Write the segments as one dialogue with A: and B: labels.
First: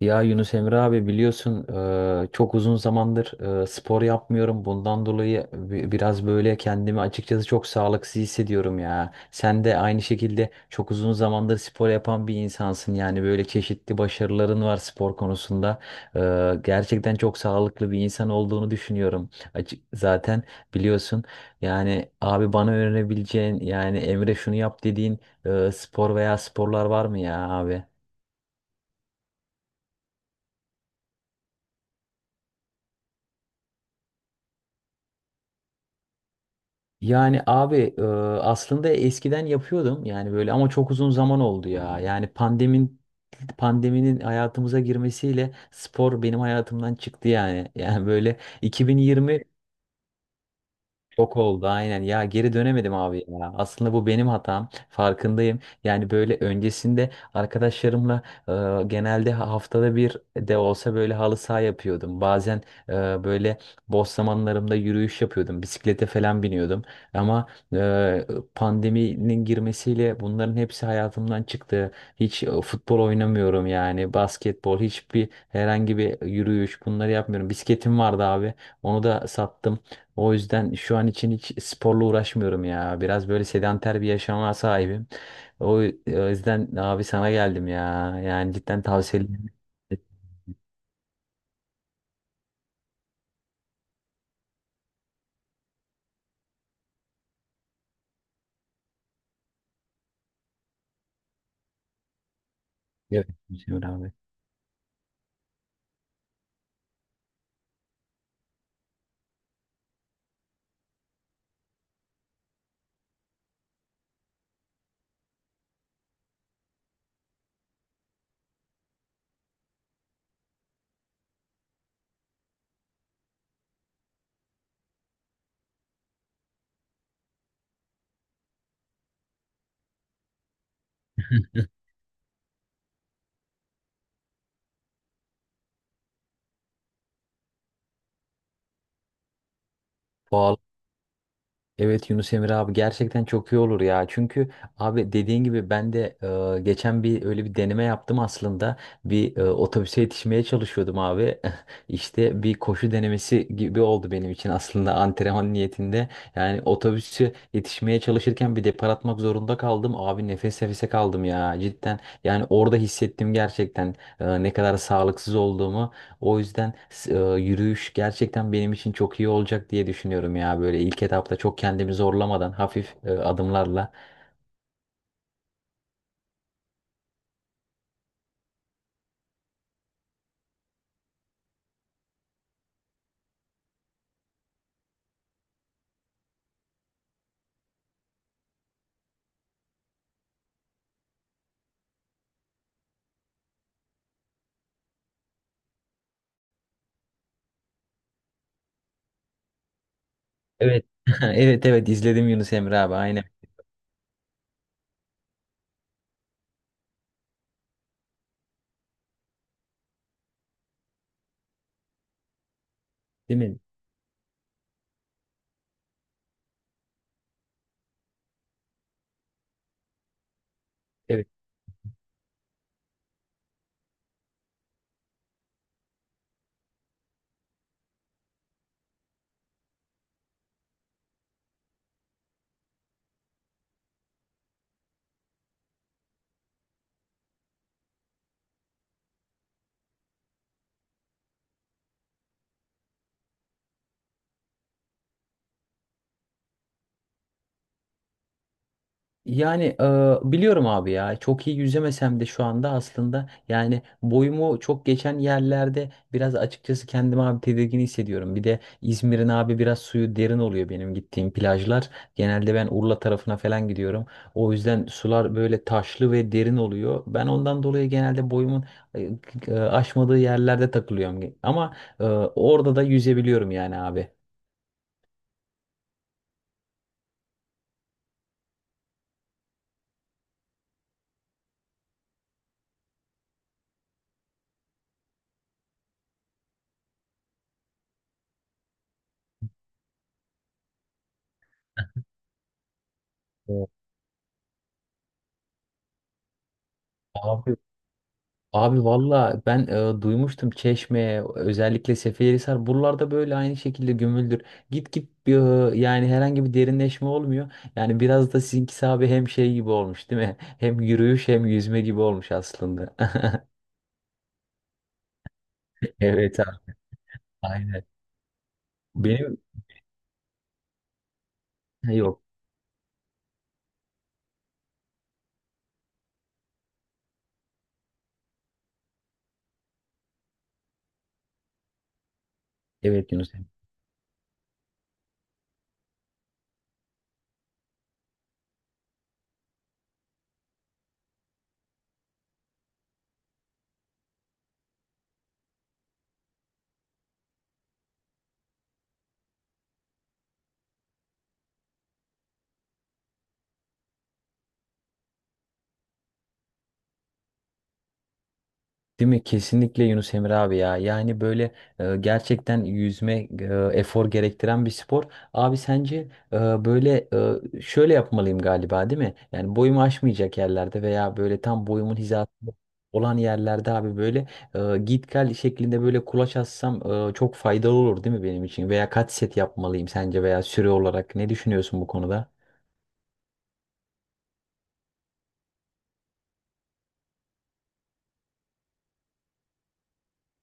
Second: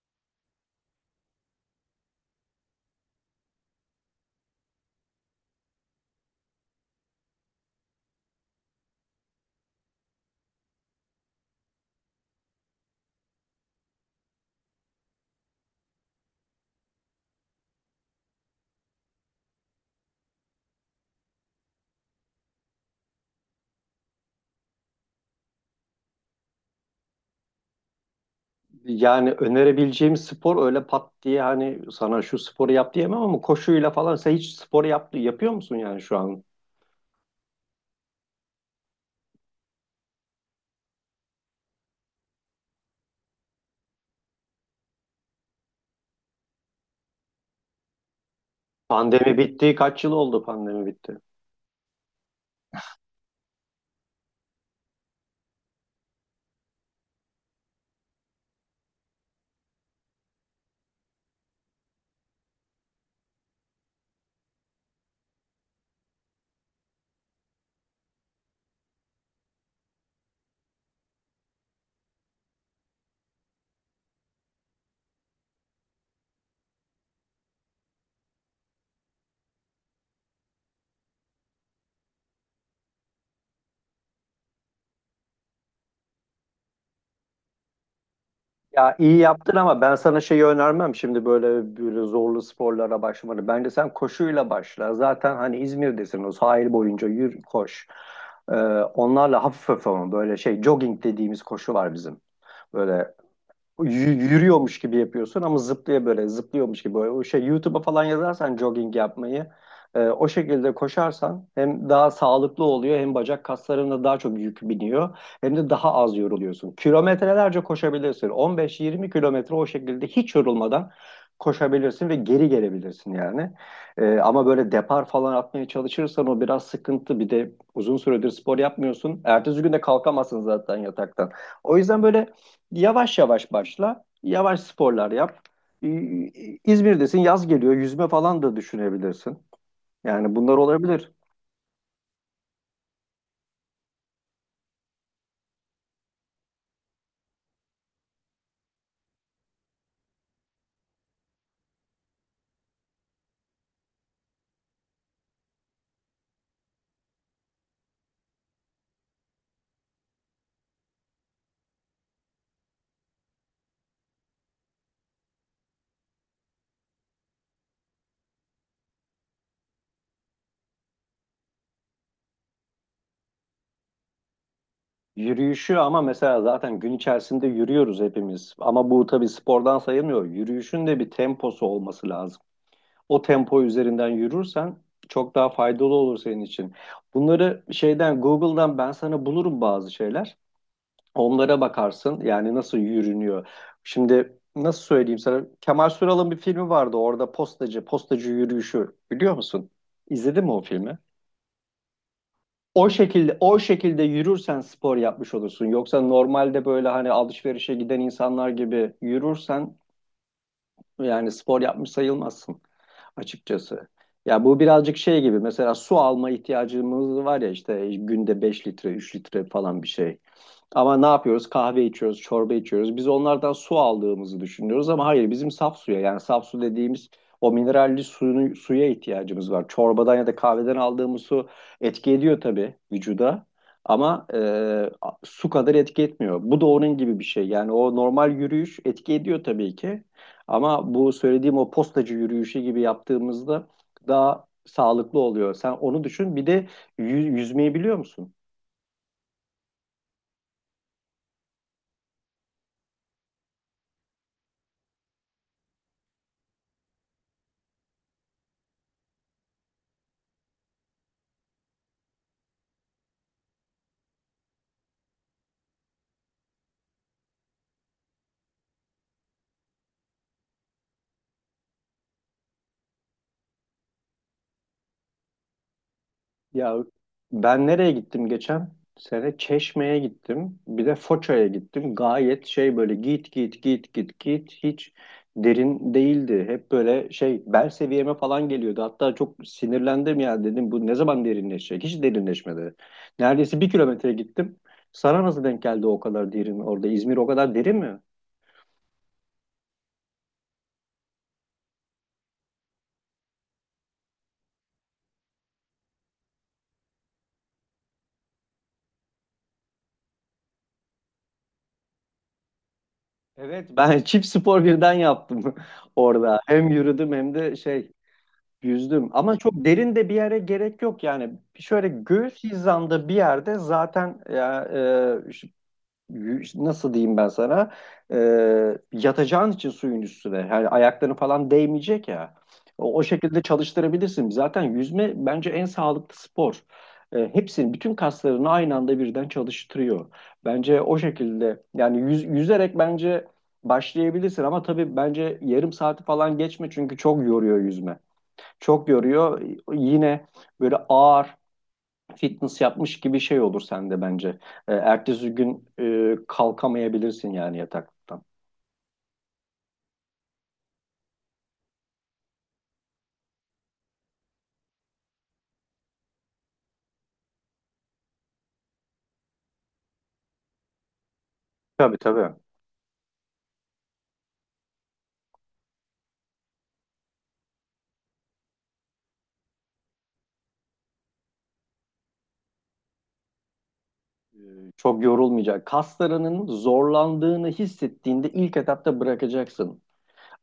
A: Ya Yunus Emre abi biliyorsun, çok uzun zamandır spor yapmıyorum. Bundan dolayı biraz böyle kendimi açıkçası çok sağlıksız hissediyorum ya. Sen de aynı şekilde çok uzun zamandır spor yapan bir insansın. Yani böyle çeşitli başarıların var spor konusunda. Gerçekten çok sağlıklı bir insan olduğunu düşünüyorum. Açık, zaten biliyorsun, yani abi bana öğrenebileceğin, yani Emre şunu yap dediğin spor veya sporlar var mı ya abi?
B: Yani önerebileceğim spor öyle pat diye hani sana şu sporu yap diyemem ama koşuyla falan sen hiç spor yapıyor musun yani şu an?
A: Yani abi aslında eskiden yapıyordum yani böyle, ama çok uzun zaman oldu ya. Yani pandeminin hayatımıza girmesiyle spor benim hayatımdan çıktı yani. Yani böyle
B: Pandemi
A: 2020,
B: bitti. Kaç yıl oldu pandemi bitti?
A: çok oldu aynen ya, geri dönemedim abi ya, aslında bu benim hatam farkındayım. Yani böyle öncesinde arkadaşlarımla e, genelde haftada bir de olsa böyle halı saha yapıyordum, bazen e, böyle boş zamanlarımda yürüyüş yapıyordum, bisiklete falan biniyordum, ama e, pandeminin girmesiyle bunların hepsi hayatımdan çıktı. Hiç futbol oynamıyorum, yani basketbol, hiçbir, herhangi bir yürüyüş, bunları yapmıyorum. Bisikletim vardı abi, onu da sattım. O yüzden şu an için hiç sporla uğraşmıyorum ya. Biraz böyle sedanter bir yaşama sahibim. O yüzden abi sana geldim ya. Yani cidden
B: Ya iyi
A: tavsiyelerini.
B: yaptın ama ben sana şeyi önermem şimdi böyle zorlu sporlara başlamanı. Bence sen koşuyla başla. Zaten hani İzmir'desin, o sahil boyunca yürü, koş. Ee, Onlarla hafif hafif, ama böyle şey, jogging dediğimiz koşu var bizim. Böyle
A: Evet. Hüseyin abi.
B: yürüyormuş gibi yapıyorsun ama zıplaya, böyle zıplıyormuş gibi. Böyle. O şey YouTube'a falan yazarsan jogging yapmayı, o şekilde koşarsan hem daha sağlıklı oluyor, hem bacak kaslarına daha çok yük biniyor, hem de daha az yoruluyorsun. Kilometrelerce koşabilirsin. 15-20 kilometre o şekilde hiç yorulmadan koşabilirsin ve geri gelebilirsin yani. Ama böyle depar falan atmaya çalışırsan o biraz sıkıntı. Bir de uzun süredir spor yapmıyorsun. Ertesi gün de kalkamazsın zaten yataktan. O yüzden böyle yavaş yavaş başla. Yavaş sporlar yap. Ee, İzmir'desin, yaz geliyor. Yüzme falan da düşünebilirsin. Yani bunlar
A: Pahalı.
B: olabilir.
A: Evet Yunus Emre abi, gerçekten çok iyi olur ya. Çünkü abi dediğin gibi ben de geçen bir öyle bir deneme yaptım aslında. Bir otobüse yetişmeye çalışıyordum abi. İşte bir koşu denemesi gibi oldu benim için, aslında antrenman niyetinde. Yani otobüse yetişmeye çalışırken bir depar atmak zorunda kaldım. Abi nefes nefese kaldım ya cidden. Yani orada hissettim gerçekten ne kadar sağlıksız olduğumu. O yüzden yürüyüş gerçekten benim için çok iyi olacak diye düşünüyorum ya. Böyle ilk etapta çok kendimi zorlamadan, hafif adımlarla.
B: Yürüyüşü ama mesela, zaten gün içerisinde yürüyoruz hepimiz. Ama bu tabii spordan sayılmıyor. Yürüyüşün de bir temposu olması lazım. O tempo üzerinden yürürsen çok daha faydalı olur senin için. Bunları şeyden, Google'dan ben sana bulurum bazı şeyler. Onlara bakarsın yani, nasıl yürünüyor. Şimdi nasıl söyleyeyim sana? Kemal Sunal'ın bir filmi vardı, orada postacı, postacı yürüyüşü biliyor musun? İzledin mi o
A: Evet.
B: filmi?
A: Evet, evet, izledim Yunus Emre
B: O
A: abi, aynen.
B: şekilde, o şekilde yürürsen spor yapmış olursun. Yoksa normalde böyle hani alışverişe giden insanlar gibi yürürsen yani spor yapmış sayılmazsın
A: Değil mi?
B: açıkçası. Ya bu birazcık şey gibi, mesela su alma ihtiyacımız var ya, işte günde 5 litre, 3 litre falan bir şey. Ama ne
A: Evet.
B: yapıyoruz? Kahve içiyoruz, çorba içiyoruz. Biz onlardan su aldığımızı düşünüyoruz ama hayır, bizim saf suya, yani saf su dediğimiz o mineralli suyunu, suya ihtiyacımız var. Çorbadan ya da kahveden aldığımız su etki ediyor tabii vücuda, ama su kadar etki etmiyor. Bu da onun gibi bir şey. Yani o normal yürüyüş etki ediyor tabii ki, ama bu söylediğim o postacı yürüyüşü gibi yaptığımızda daha sağlıklı oluyor. Sen onu düşün. Bir de yüzmeyi biliyor musun?
A: Yani biliyorum abi ya, çok iyi yüzemesem de şu anda, aslında yani boyumu çok geçen yerlerde biraz açıkçası kendimi abi tedirgin hissediyorum. Bir de İzmir'in abi biraz suyu derin oluyor, benim gittiğim plajlar. Genelde ben Urla tarafına falan gidiyorum. O yüzden sular böyle taşlı ve derin oluyor. Ben ondan dolayı genelde boyumun e, aşmadığı yerlerde takılıyorum. Ama orada da yüzebiliyorum yani abi.
B: Ya, ben nereye gittim geçen sene? Çeşme'ye gittim. Bir de Foça'ya gittim. Gayet şey, böyle git git git git git, hiç derin değildi. Hep böyle şey, bel seviyeme falan geliyordu. Hatta çok sinirlendim ya, dedim bu ne zaman derinleşecek? Hiç derinleşmedi. Neredeyse bir
A: Evet.
B: kilometre gittim. Sana nasıl denk geldi o kadar derin orada? İzmir o kadar
A: Abi,
B: derin mi?
A: Valla ben duymuştum Çeşme, özellikle Seferihisar, buralarda böyle aynı şekilde gömüldür. Git git e, yani herhangi bir derinleşme olmuyor. Yani biraz da sizinkisi abi hem şey gibi olmuş değil mi? Hem yürüyüş hem yüzme gibi olmuş aslında.
B: Evet, ben çift spor birden yaptım orada.
A: Evet
B: Hem
A: abi,
B: yürüdüm hem de
A: aynen.
B: yüzdüm, ama
A: Benim.
B: çok derin de bir yere gerek yok yani, şöyle
A: Ha, yok.
B: göğüs hizamda bir yerde zaten ya. e, ş- Nasıl diyeyim ben sana, e, yatacağın için suyun üstüne, yani ayakların falan değmeyecek ya, o
A: Evet Yunus.
B: şekilde çalıştırabilirsin zaten. Yüzme bence en sağlıklı spor. Hepsini, bütün kaslarını aynı anda birden çalıştırıyor. Bence o şekilde yani, yüzerek bence başlayabilirsin, ama tabii bence yarım saati falan geçme, çünkü çok yoruyor yüzme, çok yoruyor. Yine böyle ağır fitness yapmış gibi şey olur sende bence. Ertesi gün kalkamayabilirsin yani yataktan.
A: Değil mi? Kesinlikle Yunus Emre abi ya. Yani böyle gerçekten yüzme efor gerektiren bir spor. Abi sence e, böyle şöyle yapmalıyım galiba değil mi? Yani boyumu aşmayacak yerlerde veya böyle tam
B: Tabii
A: boyumun
B: tabii.
A: hizasında olan yerlerde abi böyle git gel şeklinde böyle kulaç assam çok faydalı olur değil mi benim için? Veya kaç set yapmalıyım sence, veya süre olarak ne düşünüyorsun bu konuda?
B: Çok yorulmayacak. Kaslarının zorlandığını hissettiğinde ilk etapta bırakacaksın.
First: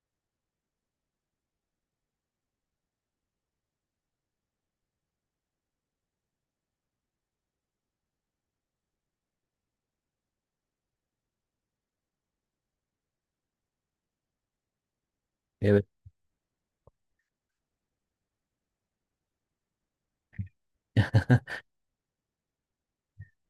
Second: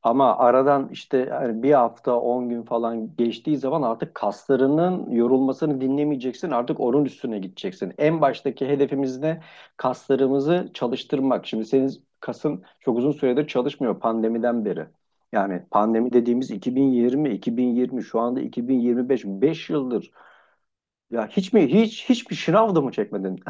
B: Ama aradan işte, yani bir hafta 10 gün falan geçtiği zaman artık kaslarının yorulmasını dinlemeyeceksin. Artık onun üstüne gideceksin. En baştaki hedefimiz ne? Kaslarımızı çalıştırmak. Şimdi senin kasın çok uzun süredir çalışmıyor, pandemiden beri. Yani
A: Evet.
B: pandemi dediğimiz 2020, 2020, şu anda 2025, beş yıldır. Ya hiç mi hiç hiçbir şınav da mı çekmedin?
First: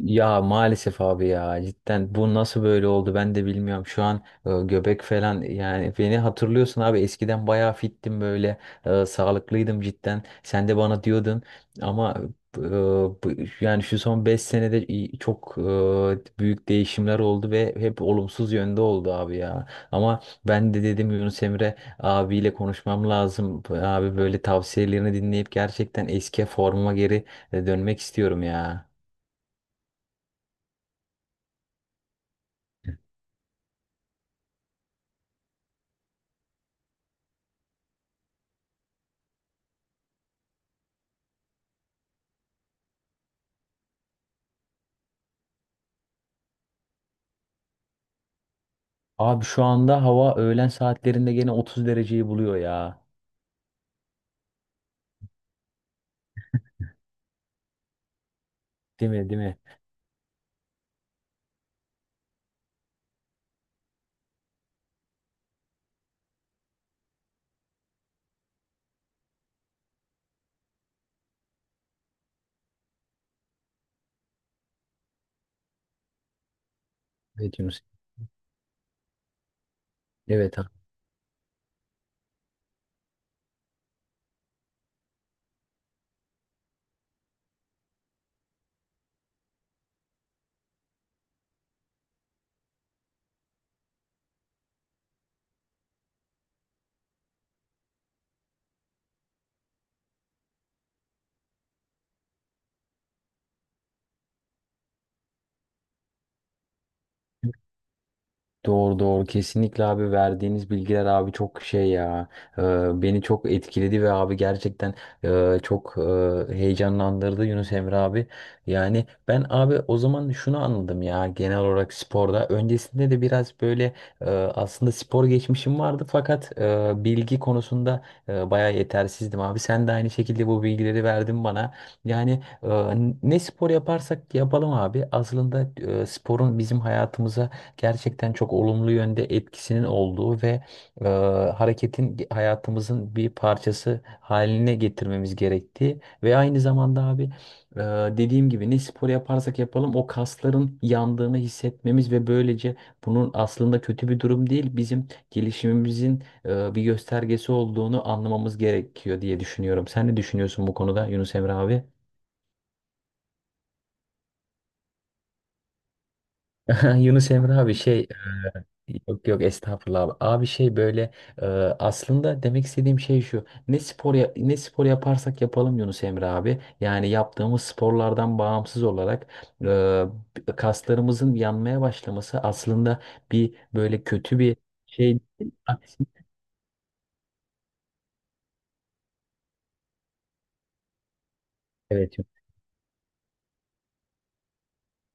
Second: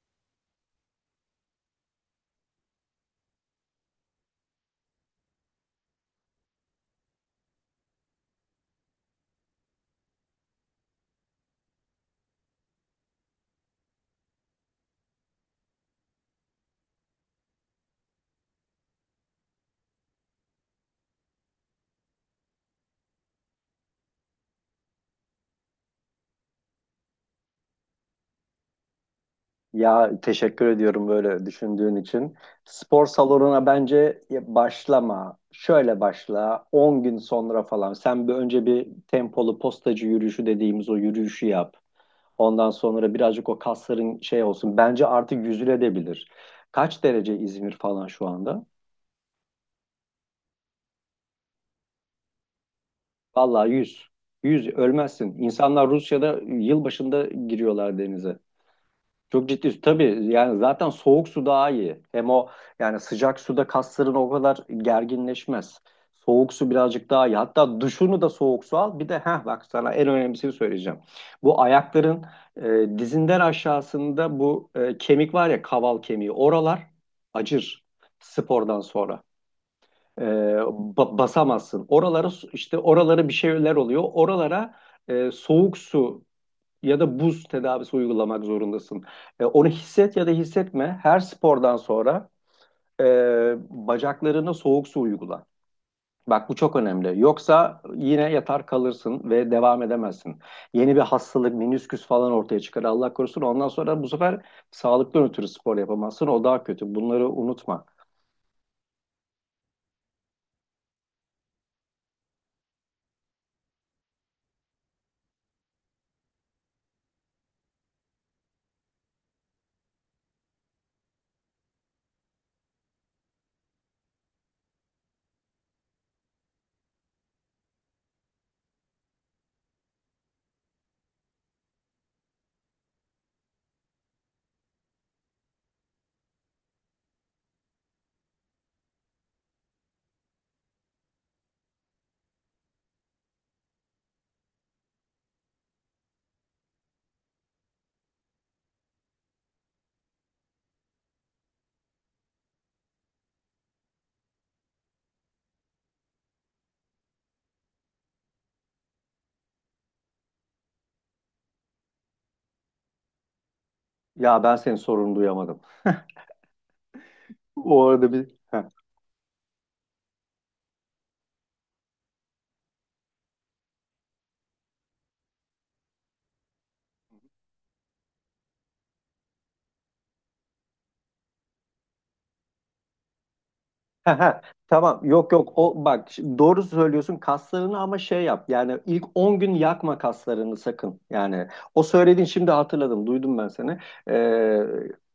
A: Ya maalesef abi ya, cidden bu nasıl böyle oldu ben de bilmiyorum. Şu an göbek falan, yani beni hatırlıyorsun abi, eskiden bayağı fittim böyle, sağlıklıydım cidden. Sen de bana diyordun. Ama e, bu- yani şu son 5 senede çok büyük değişimler oldu ve hep olumsuz yönde oldu abi ya. Ama ben de dedim Yunus Emre abiyle konuşmam lazım. Abi böyle tavsiyelerini dinleyip gerçekten eski formuma geri dönmek istiyorum ya.
B: Ya, teşekkür ediyorum böyle düşündüğün için. Spor salonuna bence başlama. Şöyle başla: 10 gün sonra falan. Sen önce bir tempolu postacı yürüyüşü dediğimiz o yürüyüşü yap. Ondan sonra birazcık o kasların şey olsun. Bence artık yüzülebilir. Kaç derece İzmir falan şu anda?
A: Abi şu anda hava öğlen saatlerinde gene 30 dereceyi buluyor ya.
B: Vallahi yüz ölmezsin. İnsanlar Rusya'da yılbaşında giriyorlar denize.
A: Değil mi? Değil
B: Çok
A: mi?
B: ciddi. Tabii yani zaten soğuk su daha iyi. Hem o yani, sıcak suda kasların o kadar gerginleşmez. Soğuk su birazcık daha iyi. Hatta duşunu da soğuk su al. Bir de heh, bak sana en önemlisini söyleyeceğim. Bu ayakların dizinden aşağısında, bu kemik var ya, kaval kemiği. Oralar
A: Evet Yunus.
B: acır spordan sonra. E,
A: Evet.
B: Basamazsın. Oralara işte, oralara bir şeyler oluyor. Oralara soğuk su ya da buz tedavisi uygulamak zorundasın. Onu hisset ya da hissetme, her spordan sonra e, bacaklarına soğuk su uygula. Bak bu çok önemli. Yoksa yine yatar kalırsın ve devam edemezsin. Yeni bir hastalık, menisküs falan ortaya çıkar. Allah korusun. Ondan sonra bu sefer sağlıktan ötürü spor yapamazsın. O daha kötü. Bunları unutma.
A: Doğru, doğru, kesinlikle abi. Verdiğiniz bilgiler abi çok şey ya, Ee, beni çok etkiledi ve abi gerçekten çok heyecanlandırdı Yunus Emre abi. Yani ben abi o zaman şunu anladım ya, genel olarak sporda öncesinde de biraz böyle aslında spor geçmişim vardı, fakat bilgi konusunda bayağı yetersizdim abi. Sen de aynı şekilde bu bilgileri verdin bana. Yani ne spor yaparsak yapalım abi, aslında sporun bizim hayatımıza gerçekten çok olumlu yönde etkisinin olduğu ve e, hareketin hayatımızın bir parçası haline getirmemiz gerektiği ve aynı zamanda abi e, dediğim gibi ne spor yaparsak yapalım o kasların yandığını hissetmemiz ve böylece bunun aslında kötü bir durum değil, bizim gelişimimizin bir göstergesi olduğunu anlamamız gerekiyor diye düşünüyorum. Sen ne düşünüyorsun bu konuda Yunus Emre abi?
B: Ya, ben senin sorunu duyamadım.
A: Yunus Emre abi
B: O
A: şey.
B: arada bir. Heh.
A: Yok, yok, estağfurullah abi. Abi şey böyle e, aslında demek istediğim şey şu. Ne spor yaparsak yapalım Yunus Emre abi. Yani yaptığımız sporlardan bağımsız olarak kaslarımızın yanmaya başlaması aslında bir böyle
B: Ha,
A: kötü
B: ha,
A: bir
B: tamam,
A: şey
B: yok
A: değil.
B: yok, o bak, şimdi doğru söylüyorsun kaslarını, ama şey yap yani, ilk 10 gün yakma kaslarını sakın yani, o
A: Evet.
B: söylediğin, şimdi hatırladım, duydum ben seni. Ee,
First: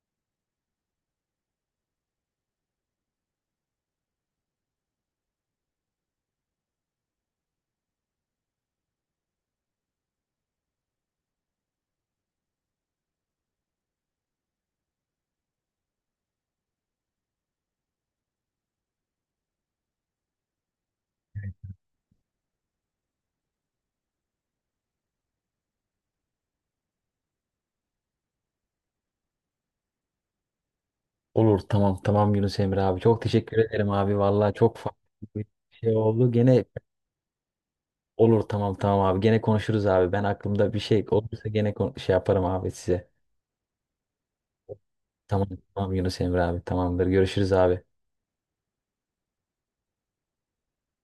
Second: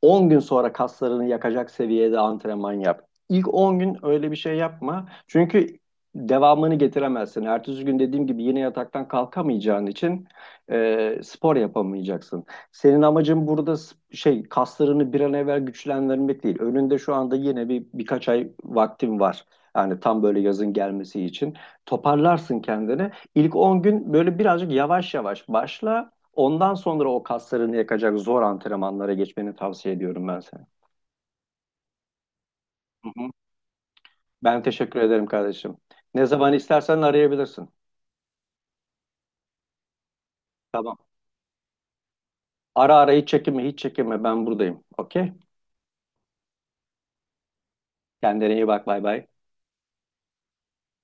B: 10 gün sonra kaslarını yakacak seviyede antrenman yap. İlk 10 gün öyle bir şey yapma, çünkü devamını getiremezsin, ertesi gün dediğim gibi yine yataktan kalkamayacağın için spor yapamayacaksın. Senin amacın burada kaslarını bir an evvel güçlendirmek değil. Önünde şu anda yine birkaç ay vaktin var. Yani tam böyle yazın gelmesi için. Toparlarsın kendini. İlk 10 gün böyle birazcık yavaş yavaş başla. Ondan sonra o kaslarını yakacak zor antrenmanlara geçmeni tavsiye ediyorum ben sana.
A: Olur, tamam tamam Yunus Emre abi.
B: Hı
A: Çok
B: hı.
A: teşekkür ederim abi. Vallahi
B: Ben
A: çok
B: teşekkür ederim
A: farklı bir
B: kardeşim.
A: şey
B: Ne
A: oldu.
B: zaman
A: Gene
B: istersen arayabilirsin.
A: olur, tamam tamam abi. Gene konuşuruz abi. Ben aklımda bir
B: Tamam.
A: şey olursa gene şey yaparım abi
B: Ara
A: size.
B: ara, hiç çekinme, hiç çekinme, ben buradayım. Okey?
A: Tamam, tamam Yunus Emre abi. Tamamdır. Görüşürüz abi.
B: Kendine iyi bak, bay bay.